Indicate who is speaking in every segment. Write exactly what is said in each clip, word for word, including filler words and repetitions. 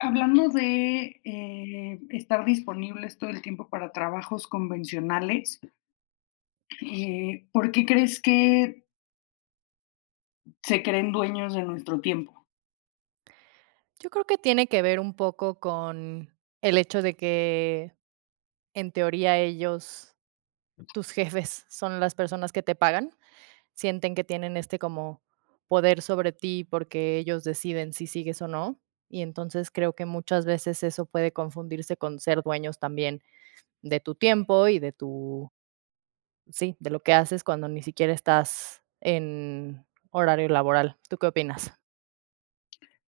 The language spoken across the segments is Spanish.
Speaker 1: Hablando de, eh, estar disponibles todo el tiempo para trabajos convencionales, eh, ¿por qué crees que se creen dueños de nuestro tiempo?
Speaker 2: Yo creo que tiene que ver un poco con el hecho de que, en teoría, ellos, tus jefes, son las personas que te pagan. Sienten que tienen este como poder sobre ti porque ellos deciden si sigues o no. Y entonces creo que muchas veces eso puede confundirse con ser dueños también de tu tiempo y de tu, sí, de lo que haces cuando ni siquiera estás en horario laboral. ¿Tú qué opinas?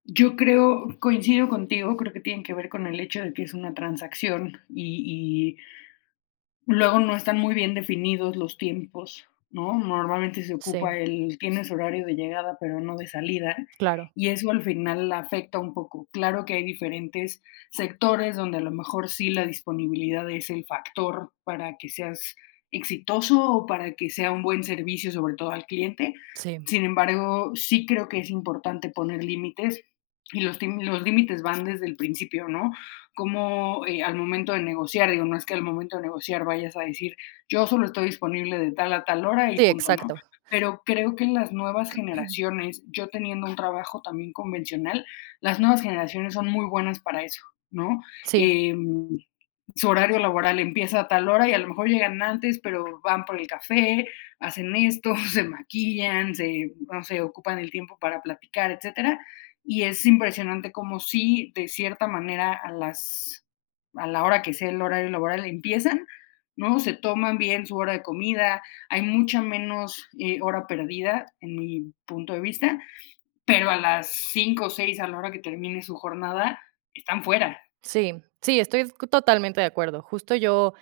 Speaker 1: Yo creo coincido contigo, creo que tiene que ver con el hecho de que es una transacción y luego no están muy bien definidos los tiempos, ¿no? Normalmente se
Speaker 2: Sí,
Speaker 1: ocupa el tienes horario de llegada, pero no de salida,
Speaker 2: claro,
Speaker 1: y eso al final afecta un poco. Claro que hay diferentes sectores donde a lo mejor sí la disponibilidad es el factor para que seas exitoso o para que sea un buen servicio, sobre todo al cliente.
Speaker 2: sí,
Speaker 1: Sin embargo, sí creo que es importante poner límites y los, tim- los límites van desde el principio, ¿no? Cómo eh, al momento de negociar, digo, no es que al momento de negociar vayas a decir, yo solo estoy disponible de tal a tal hora y
Speaker 2: sí,
Speaker 1: punto, ¿no?
Speaker 2: exacto.
Speaker 1: Pero creo que las nuevas generaciones, yo teniendo un trabajo también convencional, las nuevas generaciones son muy buenas para eso, ¿no?
Speaker 2: Sí.
Speaker 1: Em, su horario laboral empieza a tal hora y a lo mejor llegan antes, pero van por el café, hacen esto, se maquillan, se, no sé, ocupan el tiempo para platicar, etcétera. Y es impresionante como si de cierta manera a las a la hora que sea el horario laboral empiezan, ¿no? Se toman bien su hora de comida, hay mucha menos eh, hora perdida en mi punto de vista, pero a las cinco o seis a la hora que termine su jornada están fuera.
Speaker 2: Sí, sí, estoy totalmente de acuerdo. Justo yo,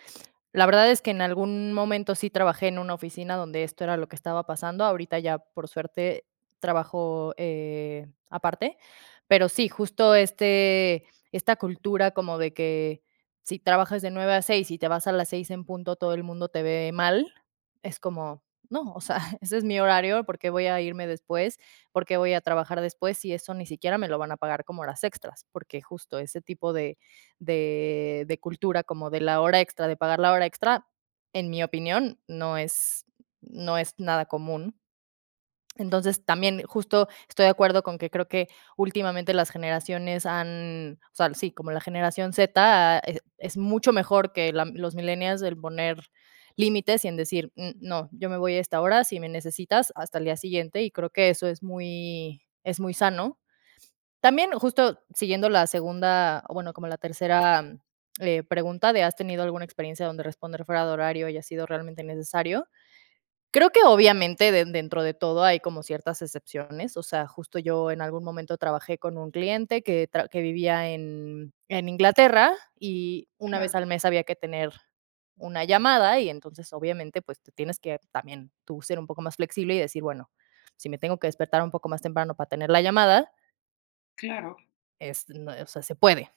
Speaker 2: la verdad es que en algún momento sí trabajé en una oficina donde esto era lo que estaba pasando. Ahorita ya, por suerte, trabajo eh, aparte. Pero sí, justo este, esta cultura como de que si trabajas de nueve a seis y te vas a las seis en punto, todo el mundo te ve mal. Es como, no, o sea, ese es mi horario, ¿por qué voy a irme después? ¿Por qué voy a trabajar después? Si eso ni siquiera me lo van a pagar como horas extras, porque justo ese tipo de de de cultura, como de la hora extra, de pagar la hora extra, en mi opinión, no es no es nada común. Entonces, también justo estoy de acuerdo con que creo que últimamente las generaciones han, o sea, sí, como la generación zeta, eh, es mucho mejor que la los millennials el poner límites y en decir: "Mm, no, yo me voy a esta hora, si me necesitas, hasta el día siguiente", y creo que eso es muy es muy sano. También, justo siguiendo la segunda, o bueno, como la tercera, mm, eh, pregunta de, ¿has tenido alguna experiencia donde responder fuera de horario haya sido realmente necesario? Creo que obviamente de dentro de todo hay como ciertas excepciones, o sea, justo yo en algún momento trabajé con un cliente que tra que vivía en en Inglaterra y una vez
Speaker 1: Claro,
Speaker 2: al mes había que tener una llamada y entonces obviamente, pues, te tienes que también tú ser un poco más flexible y decir, bueno, si me tengo que despertar un poco más temprano para tener la llamada,
Speaker 1: claro.
Speaker 2: es, no, o sea, se puede,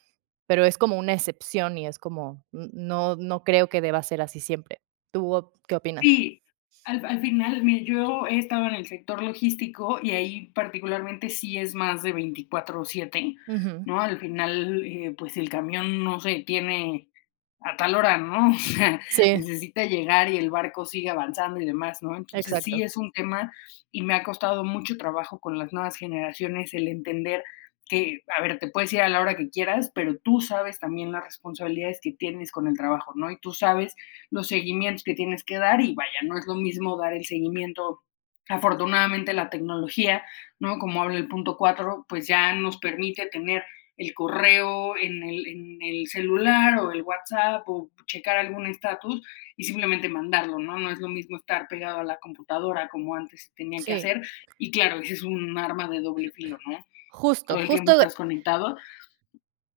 Speaker 2: pero es como una excepción y es como, n- no, no creo que deba ser así siempre. ¿Tú op- qué opinas?
Speaker 1: Sí, al al final, mira, yo he estado en el sector logístico y ahí particularmente sí es más de veinticuatro siete,
Speaker 2: Ujú.
Speaker 1: ¿no? Al final, eh, pues el camión no se detiene a tal hora, ¿no? O sea,
Speaker 2: Sí,
Speaker 1: necesita llegar y el barco sigue avanzando y demás, ¿no? Entonces sí
Speaker 2: exacto.
Speaker 1: es un tema y me ha costado mucho trabajo con las nuevas generaciones el entender que, a ver, te puedes ir a la hora que quieras, pero tú sabes también las responsabilidades que tienes con el trabajo, ¿no? Y tú sabes los seguimientos que tienes que dar y vaya, no es lo mismo dar el seguimiento. Afortunadamente la tecnología, ¿no? Como habla el punto cuatro pues ya nos permite tener el correo en el, en el celular o el WhatsApp o checar algún estatus y simplemente mandarlo, ¿no? No es lo mismo estar pegado a la computadora como antes se tenía que
Speaker 2: Sí,
Speaker 1: hacer y claro, ese es un arma de doble filo, ¿no?
Speaker 2: justo,
Speaker 1: Todo el tiempo
Speaker 2: justo, de-
Speaker 1: estás conectado,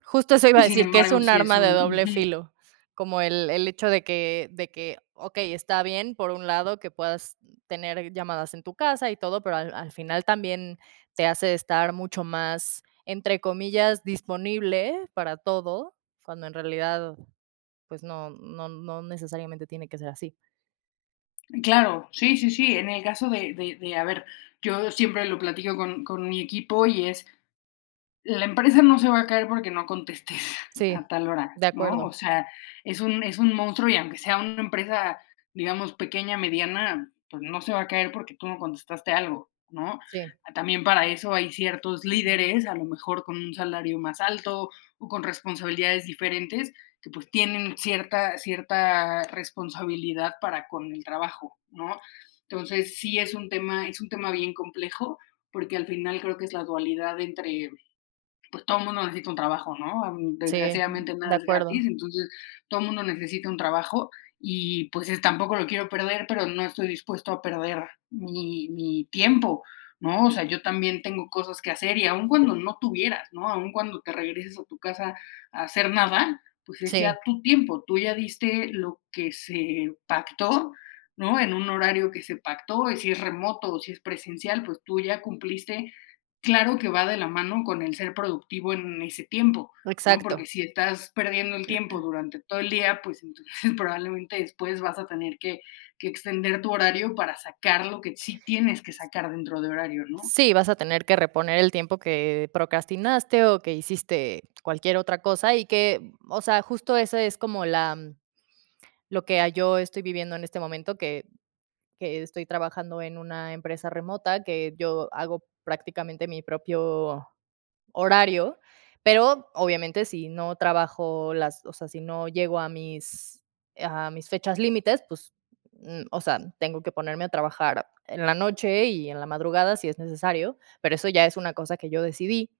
Speaker 2: justo eso iba a
Speaker 1: sin
Speaker 2: decir, que es
Speaker 1: embargo,
Speaker 2: un
Speaker 1: sí es
Speaker 2: arma de
Speaker 1: un...
Speaker 2: doble filo, como el, el hecho de que, de que, ok, está bien por un lado que puedas tener llamadas en tu casa y todo, pero al, al final también te hace estar mucho más, entre comillas, disponible para todo, cuando en realidad pues no no no necesariamente tiene que ser así.
Speaker 1: Claro, sí, sí, sí. En el caso de, de, de a ver, yo siempre lo platico con, con mi equipo y es, la empresa no se va a caer porque no contestes
Speaker 2: Sí,
Speaker 1: a tal hora,
Speaker 2: de
Speaker 1: ¿no?
Speaker 2: acuerdo.
Speaker 1: O sea, es un, es un monstruo y aunque sea una empresa, digamos, pequeña, mediana, pues no se va a caer porque tú no contestaste algo, ¿no?
Speaker 2: Sí,
Speaker 1: También para eso hay ciertos líderes, a lo mejor con un salario más alto o con responsabilidades diferentes, que pues tienen cierta, cierta responsabilidad para con el trabajo, ¿no? Entonces sí es un tema, es un tema bien complejo, porque al final creo que es la dualidad entre pues todo el mundo necesita un trabajo, ¿no? Am,
Speaker 2: sí,
Speaker 1: desgraciadamente
Speaker 2: de
Speaker 1: nada es
Speaker 2: acuerdo.
Speaker 1: gratis, entonces todo el mundo necesita un trabajo y pues es- tampoco lo quiero perder, pero no estoy dispuesto a perder mi, mi tiempo, ¿no? O sea, yo también tengo cosas que hacer y aun cuando no tuvieras, ¿no? Aun cuando te regreses a tu casa a hacer nada, pues es
Speaker 2: Sí,
Speaker 1: ya tu tiempo, tú ya diste lo que se pactó. ¿No? En un horario que se pactó, y si es remoto o si es presencial, pues tú ya cumpliste claro que va de la mano con el ser productivo en ese tiempo, ¿no? Porque
Speaker 2: exacto.
Speaker 1: si estás perdiendo el tiempo durante todo el día, pues entonces probablemente después vas a tener que, que extender tu horario para sacar lo que sí tienes que sacar dentro de horario, ¿no?
Speaker 2: Sí, vas a tener que reponer el tiempo que procrastinaste o que hiciste cualquier otra cosa y que, o sea, justo eso es como la mm, lo que yo estoy viviendo en este momento, que que estoy trabajando en una empresa remota, que yo hago prácticamente mi propio horario, pero obviamente si no trabajo las o sea, si no llego a mis a mis fechas límites, pues, mm, o sea, tengo que ponerme a trabajar en la noche y en la madrugada si es necesario, pero eso ya es una cosa que yo decidí.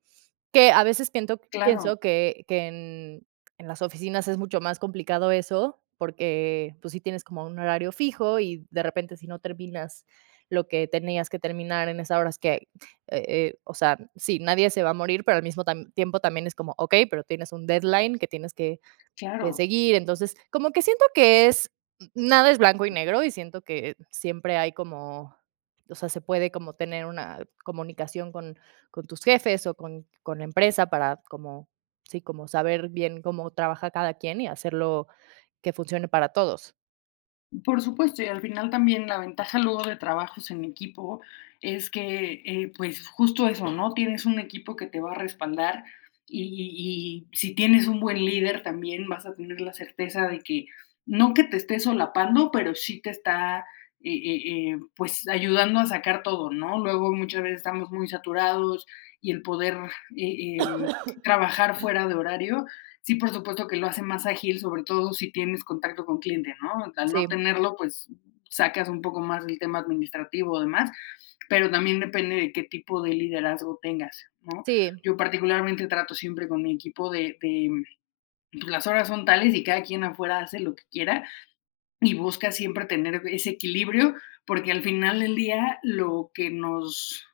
Speaker 2: Que a veces piento
Speaker 1: Claro,
Speaker 2: pienso que que en en las oficinas es mucho más complicado eso, porque, pues, sí tienes como un horario fijo y de repente si no terminas lo que tenías que terminar en esas horas que, eh eh, o sea, sí, nadie se va a morir, pero al mismo tam tiempo también es como, okey, pero tienes un deadline que tienes que que
Speaker 1: claro.
Speaker 2: seguir. Entonces, como que siento que es nada es blanco y negro y siento que siempre hay como, o sea, se puede como tener una comunicación con con tus jefes o con con la empresa para como, sí, como saber bien cómo trabaja cada quien y hacerlo que funcione para todos.
Speaker 1: Por supuesto, y al final también la ventaja luego de trabajos en equipo es que, eh, pues justo eso, ¿no? Tienes un equipo que te va a respaldar y, y- y si tienes un buen líder también vas a tener la certeza de que no que te esté solapando, pero sí te está, eh, eh, eh, pues ayudando a sacar todo, ¿no? Luego muchas veces estamos muy saturados y el poder eh, em, trabajar fuera de horario sí, por supuesto que lo hace más ágil, sobre todo si tienes contacto con cliente, ¿no? Al no
Speaker 2: Sí,
Speaker 1: tenerlo, pues sacas un poco más el tema administrativo o demás, pero también depende de qué tipo de liderazgo tengas, ¿no?
Speaker 2: sí,
Speaker 1: Yo particularmente trato siempre con mi equipo de, de pues, las horas son tales y cada quien afuera hace lo que quiera y busca siempre tener ese equilibrio porque al final del día lo que nos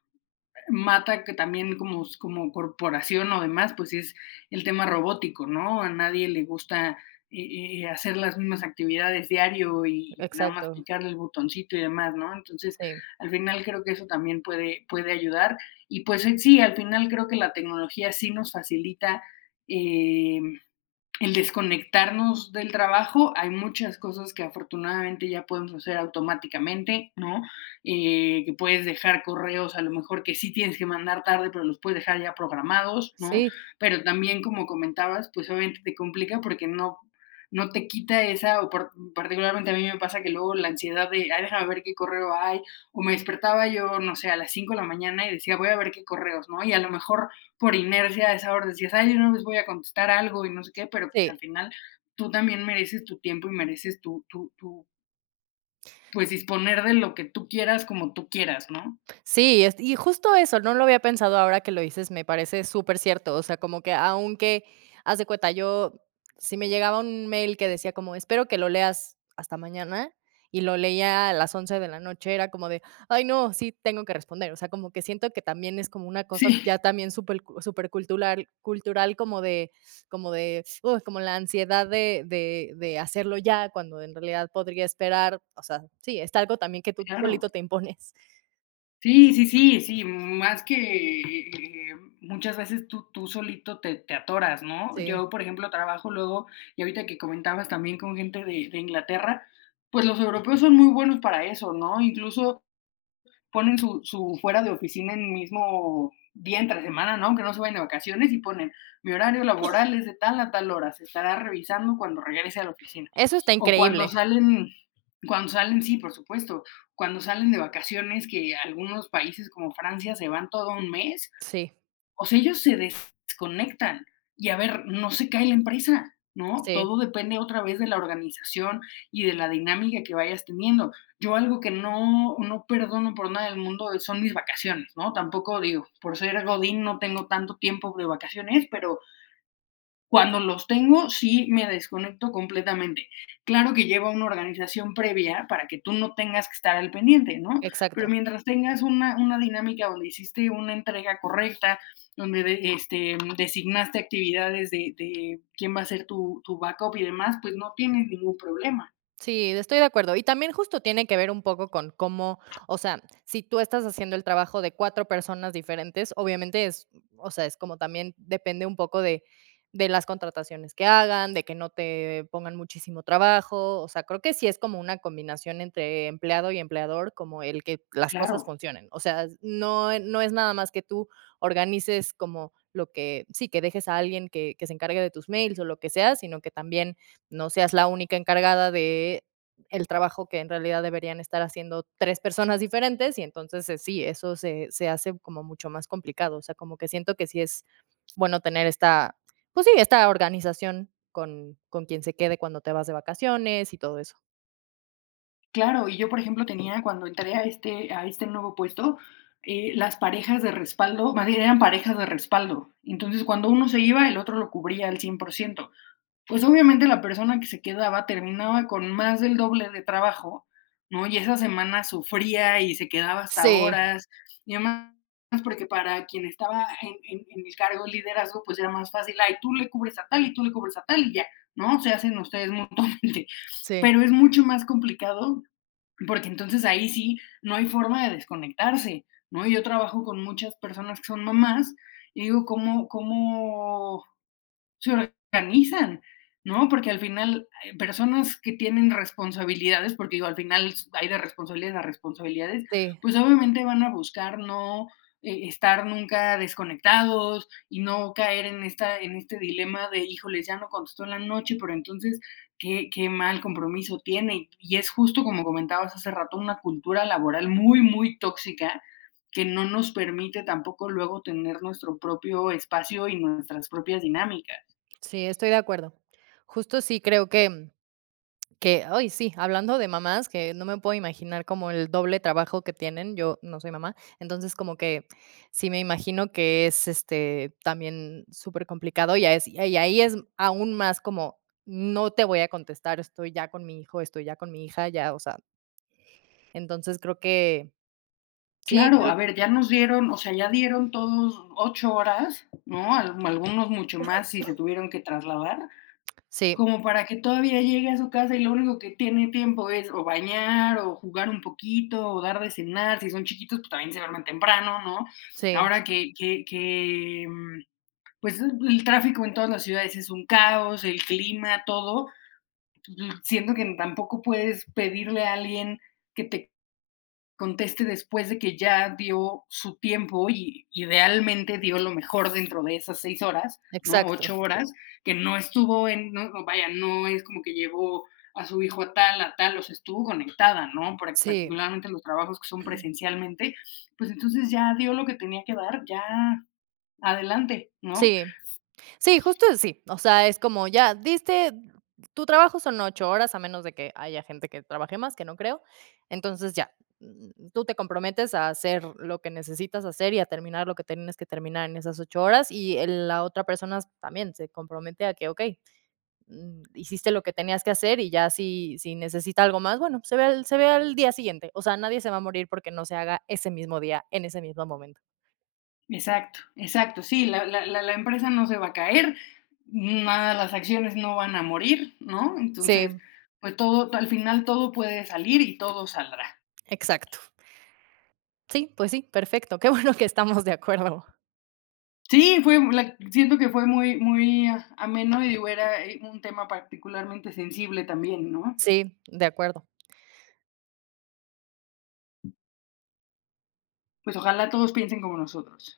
Speaker 1: mata que también como, como corporación o demás, pues es el tema robótico, ¿no? A nadie le gusta eh, eh, hacer las mismas actividades diario y, y nada más
Speaker 2: exacto.
Speaker 1: picarle el botoncito y demás, ¿no? Entonces,
Speaker 2: Sí,
Speaker 1: al final creo que eso también puede, puede ayudar. Y pues eh, sí, al final creo que la tecnología sí nos facilita eh, el desconectarnos del trabajo, hay muchas cosas que afortunadamente ya podemos hacer automáticamente, ¿no? Eh, que puedes dejar correos, a lo mejor que sí tienes que mandar tarde, pero los puedes dejar ya programados, ¿no?
Speaker 2: sí,
Speaker 1: Pero también, como comentabas, pues obviamente te complica porque no, no te quita esa, o par- particularmente a mí me pasa que luego la ansiedad de, ay, déjame ver qué correo hay, o me despertaba yo, no sé, a las cinco de la mañana y decía, voy a ver qué correos, ¿no? Y a lo mejor por inercia de esa hora decías, ay, yo no les voy a contestar algo y no sé qué, pero pues al
Speaker 2: sí.
Speaker 1: final tú también mereces tu tiempo y mereces tu, tu, tu pues disponer de lo que tú quieras como tú quieras, ¿no?
Speaker 2: Sí, es y justo eso, no lo había pensado ahora que lo dices, me parece súper cierto. O sea, como que aunque, haz de cuenta, yo si me llegaba un mail que decía como: "Espero que lo leas hasta mañana", y lo leía a las once de la noche, era como de: "Ay, no, sí tengo que responder". O sea, como que siento que también es como una cosa ya
Speaker 1: Sí,
Speaker 2: también súper cu- súper cultural cultural como de como de, uh, como la ansiedad de de de hacerlo ya, cuando en realidad podría esperar. O sea, sí, es algo también que tú
Speaker 1: claro.
Speaker 2: solito te impones.
Speaker 1: Sí, sí, sí, sí, más que eh, muchas veces tú, tú solito te, te atoras, ¿no?
Speaker 2: Sí.
Speaker 1: Yo, por ejemplo, trabajo luego, y ahorita que comentabas también con gente de, de Inglaterra, pues los europeos son muy buenos para eso, ¿no? Incluso ponen su, su fuera de oficina en mismo día entre semana, ¿no? Que no se vayan de vacaciones y ponen, mi horario laboral es de tal a tal hora, se estará revisando cuando regrese a la oficina.
Speaker 2: Eso está
Speaker 1: O cuando
Speaker 2: increíble.
Speaker 1: salen, cuando salen, sí, por supuesto, cuando salen de vacaciones, que algunos países como Francia se van todo un mes
Speaker 2: Sí,
Speaker 1: o sea, ellos se desconectan y a ver, no se cae la empresa, ¿no?
Speaker 2: sí,
Speaker 1: Todo depende otra vez de la organización y de la dinámica que vayas teniendo. Yo algo que no, no perdono por nada del mundo son mis vacaciones, ¿no? Tampoco digo, por ser Godín no tengo tanto tiempo de vacaciones, pero cuando los tengo, sí me desconecto completamente. Claro que lleva una organización previa para que tú no tengas que estar al pendiente, ¿no? Pero
Speaker 2: exacto.
Speaker 1: mientras tengas una, una dinámica donde hiciste una entrega correcta, donde de- este, designaste actividades de, de quién va a ser tu, tu backup y demás, pues no tienes ningún problema.
Speaker 2: Sí, estoy de acuerdo. Y también justo tiene que ver un poco con cómo, o sea, si tú estás haciendo el trabajo de cuatro personas diferentes, obviamente es, o sea, es como también depende un poco de, de las contrataciones que hagan, de que no te pongan muchísimo trabajo. O sea, creo que sí es como una combinación entre empleado y empleador, como el que las cosas
Speaker 1: Claro.
Speaker 2: funcionen. O sea, no, e- no es nada más que tú organices como lo que, sí, que dejes a alguien que, que se encargue de tus mails o lo que sea, sino que también no seas la única encargada de el trabajo que en realidad deberían estar haciendo tres personas diferentes y entonces, eh, sí, eso se se hace como mucho más complicado, o sea, como que siento que sí es bueno tener esta, pues sí, esta organización con con quien se quede cuando te vas de vacaciones y todo eso.
Speaker 1: Claro, y yo, por ejemplo, tenía cuando entré a este a este nuevo puesto, eh, las parejas de respaldo, más bien eran parejas de respaldo. Entonces, cuando uno se iba, el otro lo cubría al cien por ciento. Pues, obviamente, la persona que se quedaba terminaba con más del doble de trabajo, ¿no? Y esa semana sufría y se quedaba hasta
Speaker 2: Sí,
Speaker 1: horas, y además porque para quien estaba en en en el cargo de liderazgo, pues, era más fácil: "Ay, tú le cubres a tal y tú le cubres a tal y ya", ¿no? Se hacen ustedes mutuamente.
Speaker 2: sí,
Speaker 1: Pero es mucho más complicado porque entonces ahí sí no hay forma de desconectarse, ¿no? Yo trabajo con muchas personas que son mamás y digo, ¿cómo, cómo se organizan, ¿no? Porque al final, eh, personas que tienen responsabilidades, porque digo, al final hay de responsabilidades a responsabilidades,
Speaker 2: sí,
Speaker 1: pues obviamente van a buscar no eh, estar nunca desconectados y no caer en, esta, en este dilema de, híjoles, ya no contestó en la noche, pero entonces, qué, qué mal compromiso tiene. Y, y es justo, como comentabas hace rato, una cultura laboral muy, muy tóxica que no nos permite tampoco luego tener nuestro propio espacio y nuestras propias dinámicas.
Speaker 2: sí, estoy de acuerdo. Justo sí creo que Que, ay, sí, hablando de mamás, que no me puedo imaginar como el doble trabajo que tienen, yo no soy mamá, entonces como que sí me imagino que es, este, también supercomplicado y ahí es y ahí es aún más como no te voy a contestar, estoy ya con mi hijo, estoy ya con mi hija, ya, o sea, entonces creo que sí,
Speaker 1: Claro,
Speaker 2: creo
Speaker 1: a
Speaker 2: que,
Speaker 1: ver, ya nos dieron, o sea, ya dieron todos ocho horas, ¿no? Al algunos mucho más si se tuvieron que trasladar,
Speaker 2: sí,
Speaker 1: como para que todavía llegue a su casa y lo único que tiene tiempo es o bañar, o jugar un poquito, o dar de cenar. Si son chiquitos, pues también se duermen temprano, ¿no?
Speaker 2: sí,
Speaker 1: Ahora que que que, mm, pues, el tráfico en todas las ciudades es un caos, el clima, todo, pues, siento que tampoco puedes pedirle a alguien que te conteste después de que ya dio su tiempo y idealmente dio lo mejor dentro de esas seis horas, ¿no?
Speaker 2: exacto,
Speaker 1: Ocho horas, que no estuvo en, no, no, vaya, no es como que llevó a su hijo a tal, a tal, o sea, estuvo conectada, ¿no?
Speaker 2: sí,
Speaker 1: Particularmente los trabajos que son presencialmente, pues entonces ya dio lo que tenía que dar, ya adelante, ¿no?
Speaker 2: sí. Sí, justo sí. O sea, es como ya diste tu trabajo son ocho horas, a menos de que haya gente que trabaje más, que no creo. Entonces, ya, mm, tú te comprometes a hacer lo que necesitas hacer y a terminar lo que tienes que terminar en esas ocho horas, y el la otra persona también se compromete a que, okey, mm, hiciste lo que tenías que hacer y ya si si necesita algo más, bueno, se ve al se ve al día siguiente. O sea, nadie se va a morir porque no se haga ese mismo día, en ese mismo momento.
Speaker 1: Exacto, exacto. Sí, la, la, la, la empresa no se va a caer, nada, las acciones no van a morir, ¿no?
Speaker 2: Sí,
Speaker 1: Entonces, pues todo, al final todo puede salir y todo saldrá.
Speaker 2: exacto. Sí, pues sí, perfecto. Qué bueno que estamos de acuerdo.
Speaker 1: Sí, fue, la- siento que fue muy, muy ah, ameno y digo, era eh, un tema particularmente sensible también, ¿no?
Speaker 2: Sí, de acuerdo.
Speaker 1: Pues ojalá todos piensen como nosotros.